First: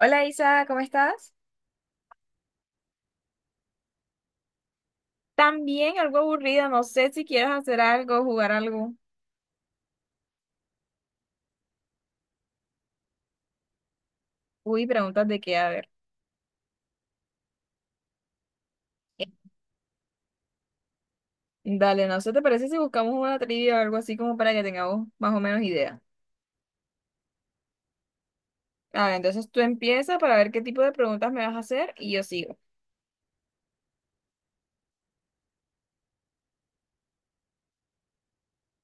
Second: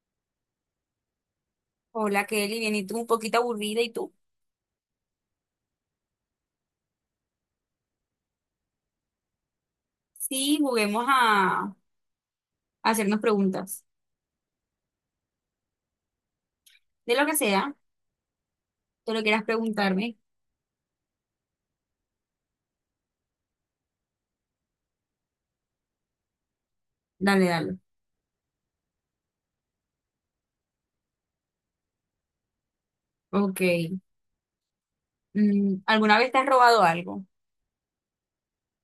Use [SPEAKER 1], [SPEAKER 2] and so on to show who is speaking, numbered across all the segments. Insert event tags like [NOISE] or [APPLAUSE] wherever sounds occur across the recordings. [SPEAKER 1] Hola Isa, ¿cómo estás?
[SPEAKER 2] Hola Kelly, bien, y tú un poquito aburrida, ¿y tú?
[SPEAKER 1] También algo aburrida, no sé si quieres hacer algo, jugar algo.
[SPEAKER 2] Sí, juguemos a hacernos preguntas.
[SPEAKER 1] Uy, preguntas de qué, a ver.
[SPEAKER 2] De lo que sea, tú lo quieras preguntarme,
[SPEAKER 1] Dale, no sé, ¿te parece si buscamos una trivia o algo así como para que tengamos más o menos idea?
[SPEAKER 2] dale, dale.
[SPEAKER 1] A ver, entonces tú empiezas para ver qué tipo de preguntas me vas a hacer y yo sigo.
[SPEAKER 2] Ok. ¿Alguna vez te has robado algo?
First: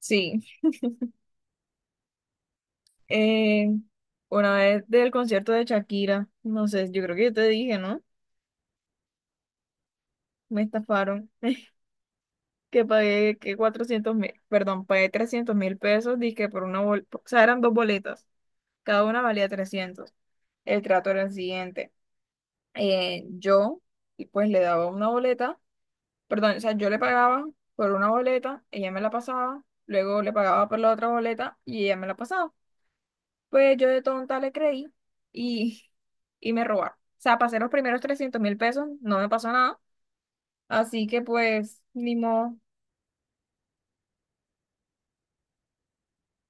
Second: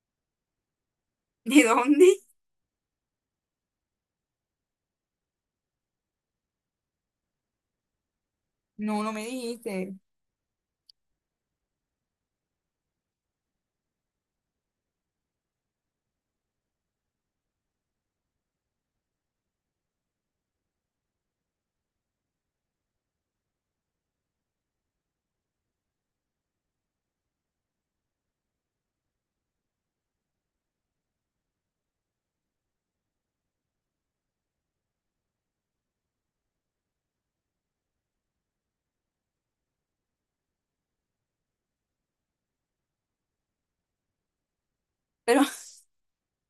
[SPEAKER 1] Sí,
[SPEAKER 2] [LAUGHS] ¿De dónde?
[SPEAKER 1] eh, una vez del concierto de Shakira, no sé, yo creo que yo te dije, ¿no?
[SPEAKER 2] No, no me dijiste.
[SPEAKER 1] Me estafaron, [LAUGHS] que pagué que 400.000, perdón, pagué 300.000 pesos, dije por una boleta, o sea, eran dos boletas. Cada una valía 300. El trato era el siguiente. Eh, yo, y pues le daba una boleta, perdón, o sea, yo le pagaba por una boleta, ella me la pasaba, luego le pagaba por la otra boleta y ella me la pasaba. Pues yo de tonta le creí y, [LAUGHS] y me robaron. O sea, pasé los primeros 300.000 pesos, no me pasó nada, así que pues, ni modo.
[SPEAKER 2] Pero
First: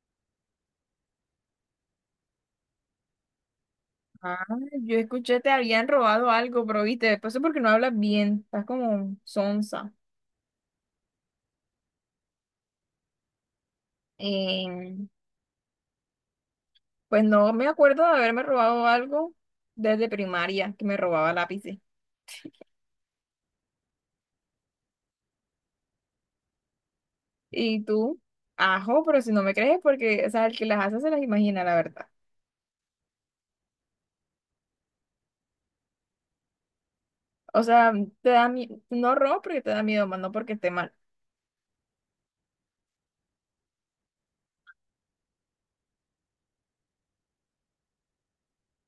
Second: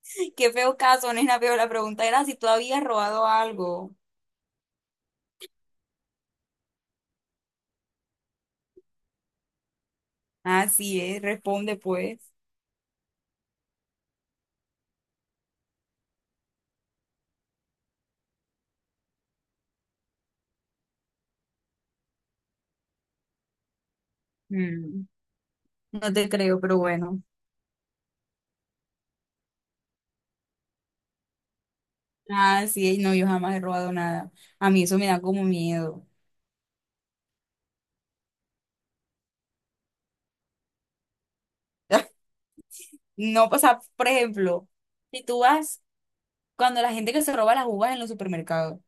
[SPEAKER 2] [LAUGHS] qué feo caso, nena, pero la pregunta era si tú habías robado algo.
[SPEAKER 1] Ah, yo escuché, te habían robado algo, pero viste, después es porque no hablas bien, estás como sonsa.
[SPEAKER 2] Así es, responde pues.
[SPEAKER 1] Eh, Pues no me acuerdo de haberme robado algo desde primaria, que me robaba lápices.
[SPEAKER 2] Mm, no te creo, pero bueno.
[SPEAKER 1] Y tú, ajo, pero si no me crees, porque, o sea, el que las hace se las imagina, la verdad.
[SPEAKER 2] Así es, no, yo jamás he robado nada. A mí eso me da como miedo.
[SPEAKER 1] O sea, te da miedo, no robas porque te da miedo, más no porque esté mal.
[SPEAKER 2] [LAUGHS] No, o sea, por ejemplo. Si tú vas cuando la gente que se roba las uvas en los supermercados.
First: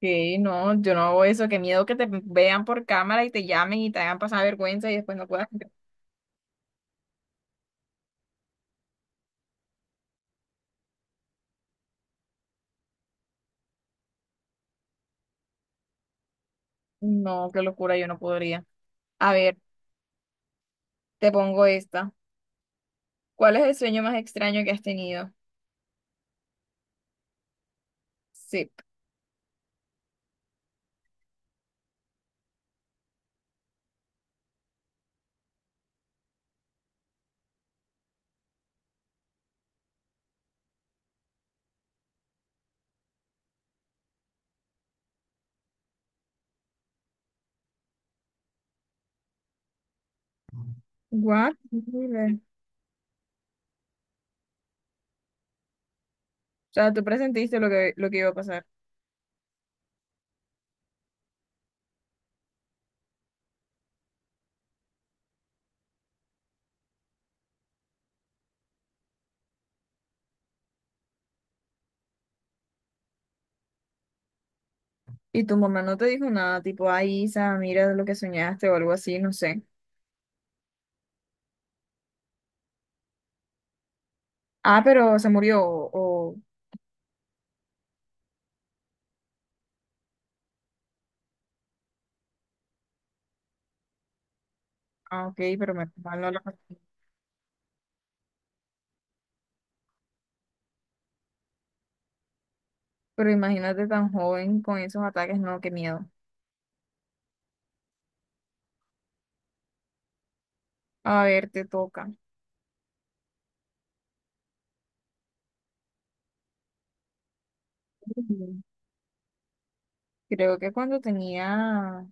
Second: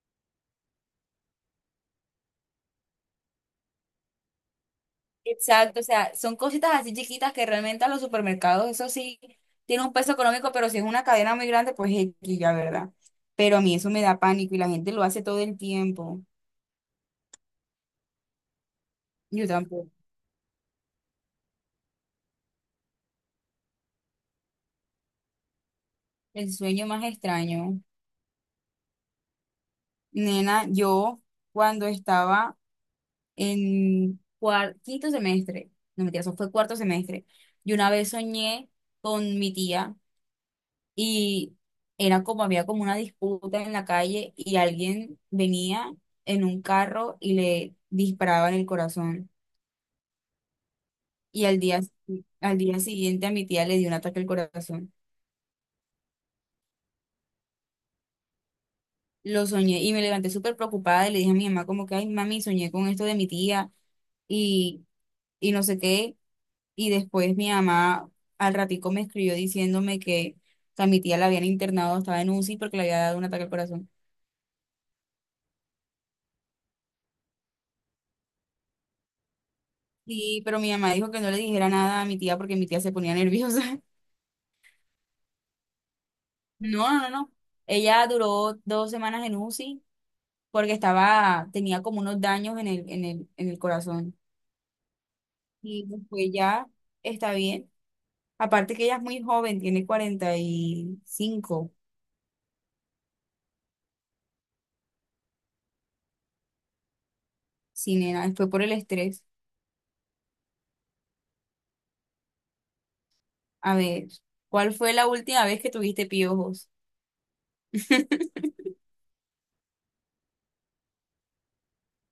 [SPEAKER 1] Sí, no, yo no hago eso, qué miedo que te vean por cámara y te llamen y te hagan pasar vergüenza y después no puedas.
[SPEAKER 2] Exacto, o sea, son cositas así chiquitas que realmente a los supermercados, eso sí, tiene un peso económico, pero si es una cadena muy grande, pues X, ya, ¿verdad? Pero a mí eso me da pánico y la gente lo hace todo el tiempo.
[SPEAKER 1] No, qué locura, yo no podría. A
[SPEAKER 2] Yo
[SPEAKER 1] ver,
[SPEAKER 2] tampoco.
[SPEAKER 1] te pongo esta. ¿Cuál es el sueño más extraño que has tenido?
[SPEAKER 2] El sueño más extraño.
[SPEAKER 1] Sí.
[SPEAKER 2] Nena, yo cuando estaba en quinto semestre, no mentira, eso fue cuarto semestre, yo una vez soñé con mi tía. Y era como, había como una disputa en la calle y alguien venía en un carro y le disparaba en el corazón. Y
[SPEAKER 1] What? Horrible.
[SPEAKER 2] al día siguiente a mi tía le dio un ataque al corazón.
[SPEAKER 1] O sea, tú presentiste lo que iba a pasar.
[SPEAKER 2] Lo soñé y me levanté súper preocupada y le dije a mi mamá como que, ay, mami, soñé con esto de mi tía y, y no sé qué. Y después mi mamá al ratico me escribió diciéndome que a mi tía la habían internado, estaba en U UCI porque le había dado un ataque al corazón.
[SPEAKER 1] Y tu mamá no te dijo nada, tipo, ay, Isa, mira lo que soñaste o algo así, no sé.
[SPEAKER 2] Sí, pero mi mamá dijo que no le dijera nada a mi tía porque mi tía se ponía nerviosa. [LAUGHS]
[SPEAKER 1] Ah, pero se murió, o-
[SPEAKER 2] No, no, no. Ella duró dos semanas en UCI porque estaba, tenía como unos daños en el corazón.
[SPEAKER 1] ah, ok, pero me
[SPEAKER 2] Y
[SPEAKER 1] mal no
[SPEAKER 2] después
[SPEAKER 1] lo
[SPEAKER 2] ya
[SPEAKER 1] conté.
[SPEAKER 2] está bien. Aparte que ella es muy joven, tiene 45,
[SPEAKER 1] Pero imagínate tan joven con esos ataques, no, qué miedo.
[SPEAKER 2] sí, nena, fue por el estrés.
[SPEAKER 1] A ver, te toca.
[SPEAKER 2] A ver, ¿cuál fue la última vez que tuviste piojos?
[SPEAKER 1] Ujú.
[SPEAKER 2] [LAUGHS]
[SPEAKER 1] Creo que cuando tenía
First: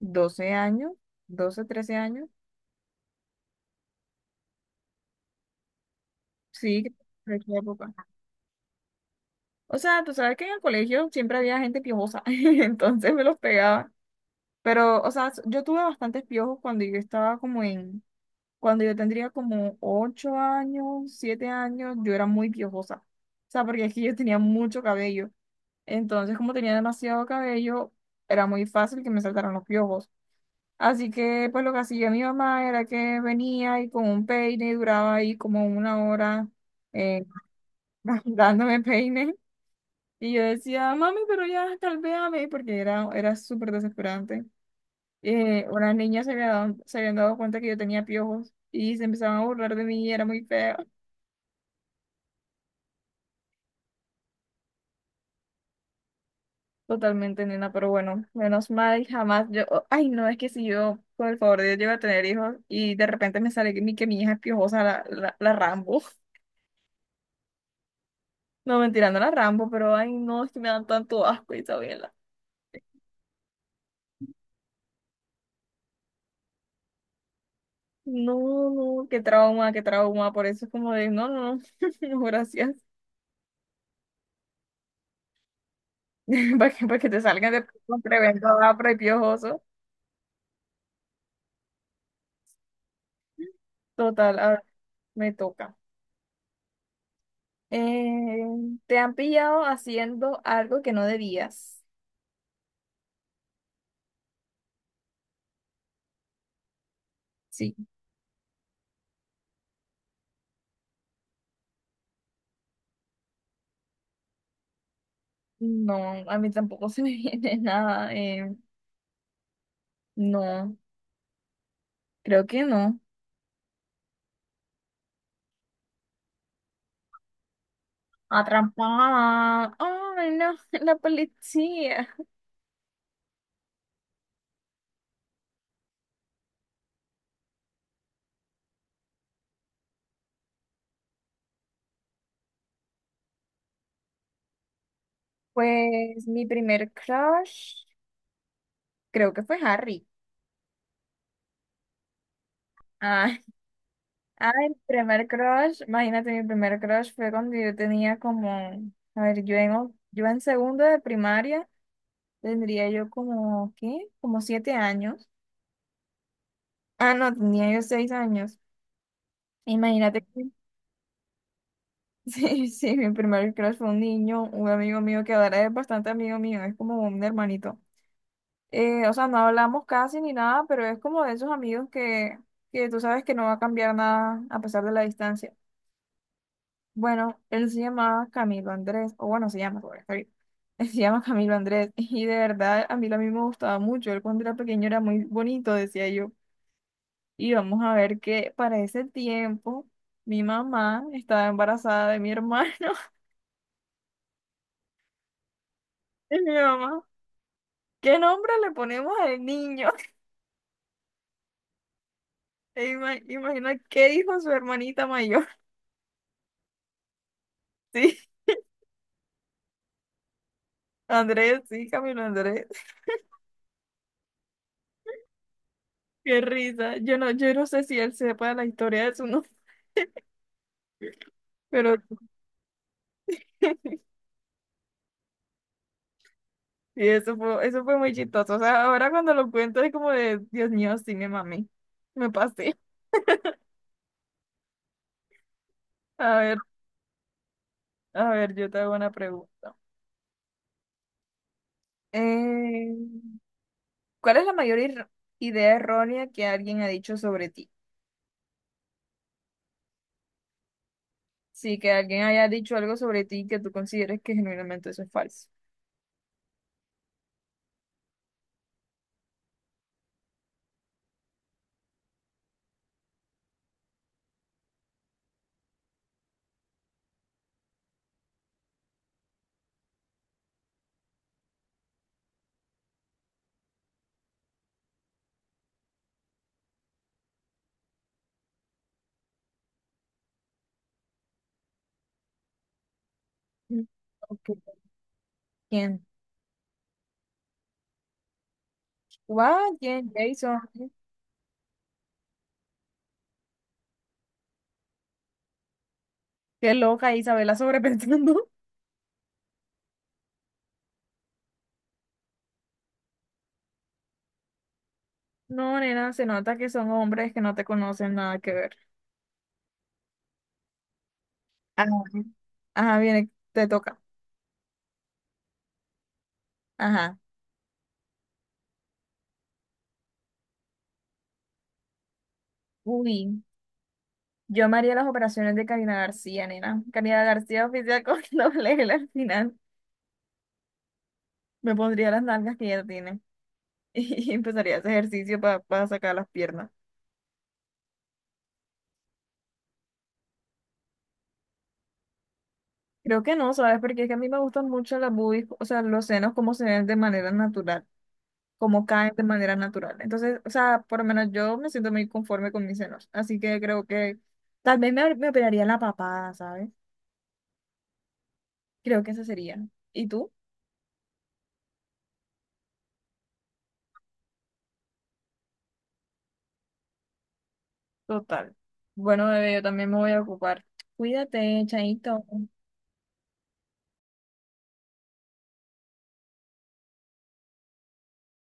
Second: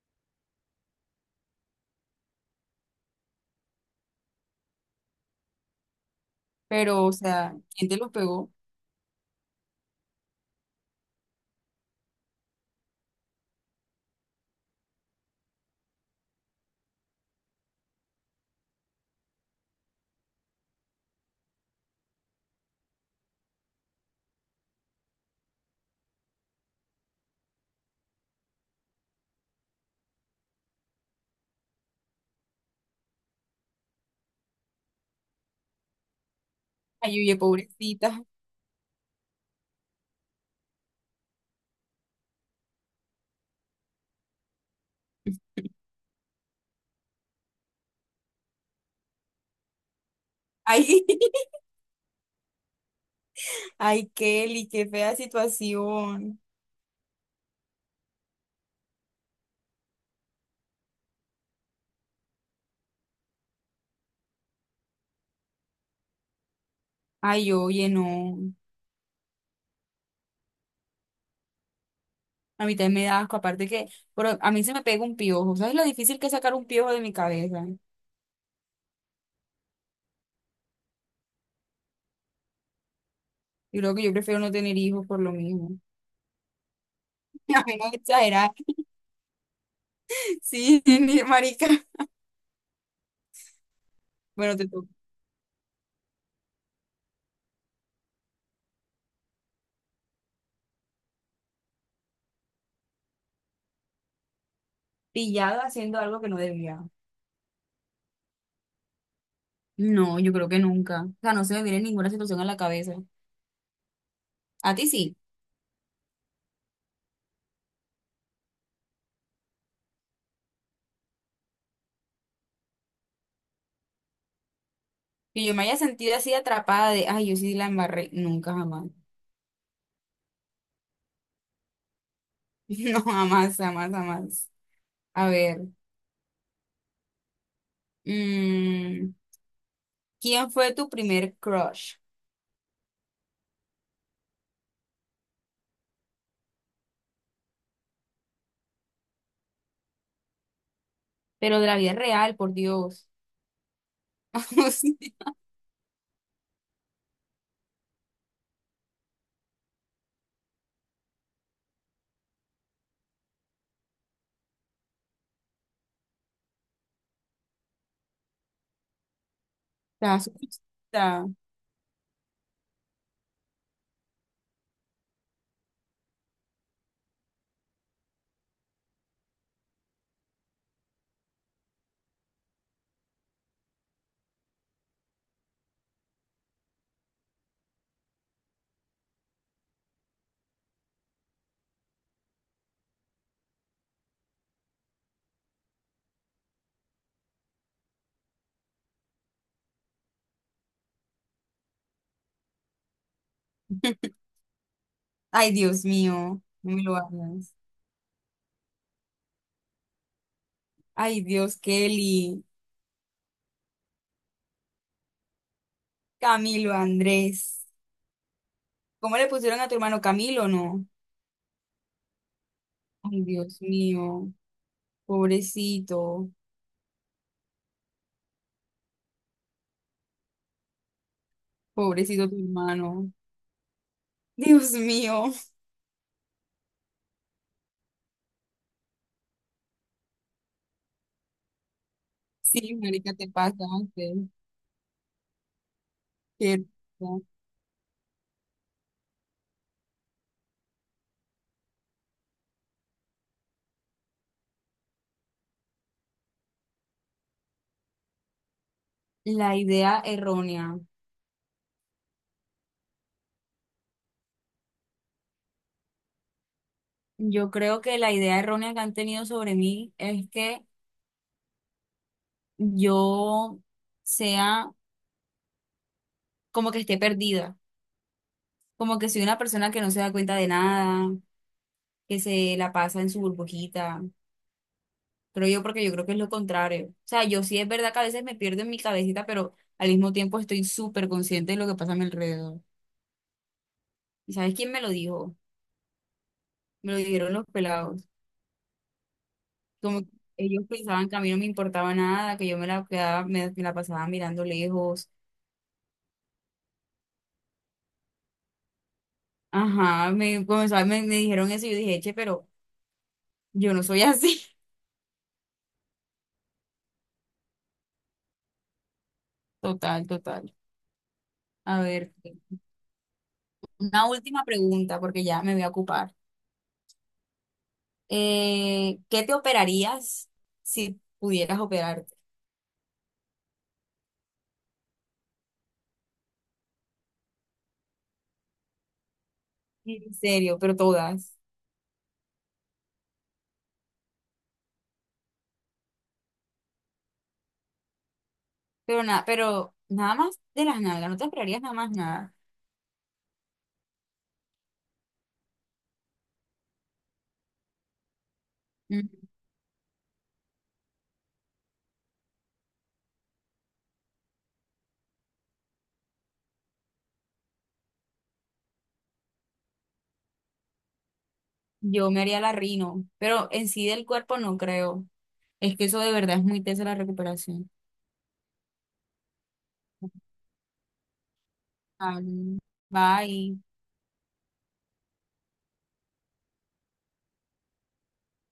[SPEAKER 1] 12 años, 12 13 años, sí,
[SPEAKER 2] Pero, o
[SPEAKER 1] creo
[SPEAKER 2] sea,
[SPEAKER 1] esa
[SPEAKER 2] ¿quién
[SPEAKER 1] época.
[SPEAKER 2] te los pegó?
[SPEAKER 1] O sea, tú sabes que en el colegio siempre había gente piojosa, [LAUGHS] entonces me los pegaba. Pero, o sea, yo tuve bastantes piojos cuando yo estaba como en. Cuando yo tendría como 8 años, 7 años, yo era muy piojosa. O sea, porque es que yo tenía mucho cabello. Entonces, como tenía demasiado cabello, era muy fácil que me saltaran los piojos. Así que, pues lo que hacía mi mamá era que venía y con un peine y duraba ahí como una hora
[SPEAKER 2] Ay,
[SPEAKER 1] eh,
[SPEAKER 2] oye, pobrecita.
[SPEAKER 1] [LAUGHS] dándome peine. Y yo decía, mami, pero ya calvéame, porque era, era súper desesperante. Unas niñas se habían dado cuenta que yo tenía piojos y se empezaban a burlar de mí y era muy feo.
[SPEAKER 2] Ay, [LAUGHS] ay, Kelly, qué fea situación.
[SPEAKER 1] Totalmente, nena, pero bueno, menos mal, jamás yo, oh, ay no, es que si yo, por el favor de Dios, llego a tener hijos y de repente me sale que mi, hija es piojosa, la Rambo, [LAUGHS]
[SPEAKER 2] Ay, oye, no.
[SPEAKER 1] no, mentira, no la Rambo, pero ay no, es que me dan tanto asco, Isabela,
[SPEAKER 2] A mí también me da asco, aparte que, pero a mí se me pega un piojo. ¿Sabes lo difícil que es sacar un piojo de mi cabeza?
[SPEAKER 1] no, no, qué trauma, por eso es como de, no, no, no, [LAUGHS] no, gracias,
[SPEAKER 2] Yo creo que yo prefiero no tener hijos por lo mismo.
[SPEAKER 1] [LAUGHS] para que te salgan
[SPEAKER 2] [LAUGHS] A
[SPEAKER 1] de
[SPEAKER 2] mí no
[SPEAKER 1] con tremendo
[SPEAKER 2] exagerar.
[SPEAKER 1] apro y piojoso,
[SPEAKER 2] Sí, [LAUGHS] marica.
[SPEAKER 1] total, a
[SPEAKER 2] Bueno,
[SPEAKER 1] ver,
[SPEAKER 2] te toca.
[SPEAKER 1] me toca. Eh, Te han pillado haciendo algo que no debías,
[SPEAKER 2] Pillado haciendo algo que no debía.
[SPEAKER 1] sí.
[SPEAKER 2] No, yo creo que nunca. O sea, no se me viene ninguna situación a la cabeza. A ti sí.
[SPEAKER 1] No, a mí tampoco [LAUGHS] se me viene nada. No, creo que no.
[SPEAKER 2] Que yo me haya sentido así atrapada de, ay, yo sí la embarré. Nunca, jamás. [LAUGHS]
[SPEAKER 1] Atrapada. Ay, no, [LAUGHS] la policía.
[SPEAKER 2] No, jamás, jamás, jamás. A ver. mm, ¿Quién fue tu primer crush?
[SPEAKER 1] Pues mi primer crush, creo que fue Harry.
[SPEAKER 2] Pero de la vida real, por Dios.
[SPEAKER 1] Ah, [LAUGHS] ah,
[SPEAKER 2] [LAUGHS]
[SPEAKER 1] el
[SPEAKER 2] Sí,
[SPEAKER 1] primer crush, imagínate, mi primer crush fue cuando yo tenía como, a ver, yo en segundo de primaria tendría yo como, ¿qué? Como 7 años. Ah, no, tenía yo 6 años.
[SPEAKER 2] está
[SPEAKER 1] Imagínate.
[SPEAKER 2] surrealista.
[SPEAKER 1] [LAUGHS] Sí, sí, mi primer crush fue un niño, un amigo mío que ahora es bastante amigo mío, es como un hermanito. O sea, no hablamos casi ni nada, pero es como de esos amigos que tú sabes que no va a cambiar nada a pesar de la distancia. Bueno, él se llama Camilo Andrés, o bueno, se llama, porque está bien. [LAUGHS] Él se llama Camilo Andrés, [LAUGHS] y de verdad a mí lo mismo me gustaba mucho. Él cuando era pequeño era muy bonito, decía yo. Y vamos a ver que para ese tiempo mi mamá estaba embarazada de mi hermano. [LAUGHS]
[SPEAKER 2] Ay, Dios
[SPEAKER 1] Y
[SPEAKER 2] mío,
[SPEAKER 1] mi
[SPEAKER 2] no me lo
[SPEAKER 1] mamá,
[SPEAKER 2] hagas.
[SPEAKER 1] ¿qué nombre le ponemos al niño? [LAUGHS]
[SPEAKER 2] Ay, Dios, Kelly,
[SPEAKER 1] E imagina qué dijo su hermanita mayor.
[SPEAKER 2] Camilo, Andrés.
[SPEAKER 1] [LAUGHS] Sí,
[SPEAKER 2] ¿Cómo le pusieron a tu hermano Camilo, no?
[SPEAKER 1] Andrés, sí, Camilo Andrés.
[SPEAKER 2] Ay, Dios mío, pobrecito,
[SPEAKER 1] Qué risa. Yo no sé si él sepa la historia de su nombre, pero
[SPEAKER 2] pobrecito tu hermano.
[SPEAKER 1] [LAUGHS] sí,
[SPEAKER 2] Dios mío.
[SPEAKER 1] eso fue muy chistoso. O sea, ahora cuando lo cuento es como de, Dios mío, sí, me mami. Me
[SPEAKER 2] Sí,
[SPEAKER 1] pasé.
[SPEAKER 2] marica, te pasaste.
[SPEAKER 1] A ver,
[SPEAKER 2] Qué risa.
[SPEAKER 1] a ver, yo te hago una pregunta. Eh, ¿Cuál es la mayor idea errónea que alguien ha dicho sobre ti?
[SPEAKER 2] La idea errónea.
[SPEAKER 1] Sí, que alguien haya dicho algo sobre ti que tú consideres que genuinamente eso es falso.
[SPEAKER 2] Yo creo que la idea errónea que han tenido sobre mí es que yo sea como que esté perdida, como que soy una persona que no se da cuenta de nada, que se la pasa en su burbujita. Creo yo porque yo creo que es lo contrario. O sea, yo sí es verdad que a veces me pierdo en mi cabecita, pero al mismo tiempo estoy súper consciente de lo que pasa a mi alrededor.
[SPEAKER 1] Mm,
[SPEAKER 2] ¿Y sabes
[SPEAKER 1] ok.
[SPEAKER 2] quién me lo dijo?
[SPEAKER 1] ¿Quién?
[SPEAKER 2] Me lo dijeron los pelados.
[SPEAKER 1] Guau,
[SPEAKER 2] Como que
[SPEAKER 1] ¿quién? Jason.
[SPEAKER 2] ellos pensaban que a mí no me importaba nada, que yo me la pasaba mirando lejos.
[SPEAKER 1] Qué loca Isabela sobrepensando. [LAUGHS]
[SPEAKER 2] Ajá, me, comenzó a- me dijeron eso y yo dije, che, pero yo no soy así.
[SPEAKER 1] No, nena, se nota que son hombres que no te conocen nada que ver.
[SPEAKER 2] [LAUGHS] Total, total. A
[SPEAKER 1] Ajá.
[SPEAKER 2] ver.
[SPEAKER 1] Ajá, viene, te toca.
[SPEAKER 2] Una última pregunta, porque ya me voy a ocupar.
[SPEAKER 1] Ajá.
[SPEAKER 2] ¿Qué te operarías si pudieras operarte?
[SPEAKER 1] Uy, yo me haría las operaciones de Karina García, nena. Karina García oficial con [LAUGHS] doble L al final.
[SPEAKER 2] En serio, pero todas.
[SPEAKER 1] Me pondría las nalgas que ella tiene [LAUGHS] y empezaría ese ejercicio para sacar las piernas.
[SPEAKER 2] Pero nada más de las nalgas, no te operarías nada más nada.
[SPEAKER 1] Creo que no, ¿sabes? Porque es que a mí me gustan mucho las boobies, o sea, los senos como se ven de manera natural. Como
[SPEAKER 2] Mm,
[SPEAKER 1] caen de manera natural. Entonces, o sea, por lo menos yo me siento muy conforme con mis senos. Así que creo que tal vez me operaría la papada, ¿sabes? Creo que esa sería. ¿Y tú?
[SPEAKER 2] Yo me haría la rino, pero en sí del cuerpo no creo. Es que eso de verdad es muy tesa la recuperación.
[SPEAKER 1] Total. Bueno, bebé, yo también me voy a ocupar. Cuídate,
[SPEAKER 2] Ah,
[SPEAKER 1] chaito.
[SPEAKER 2] bye.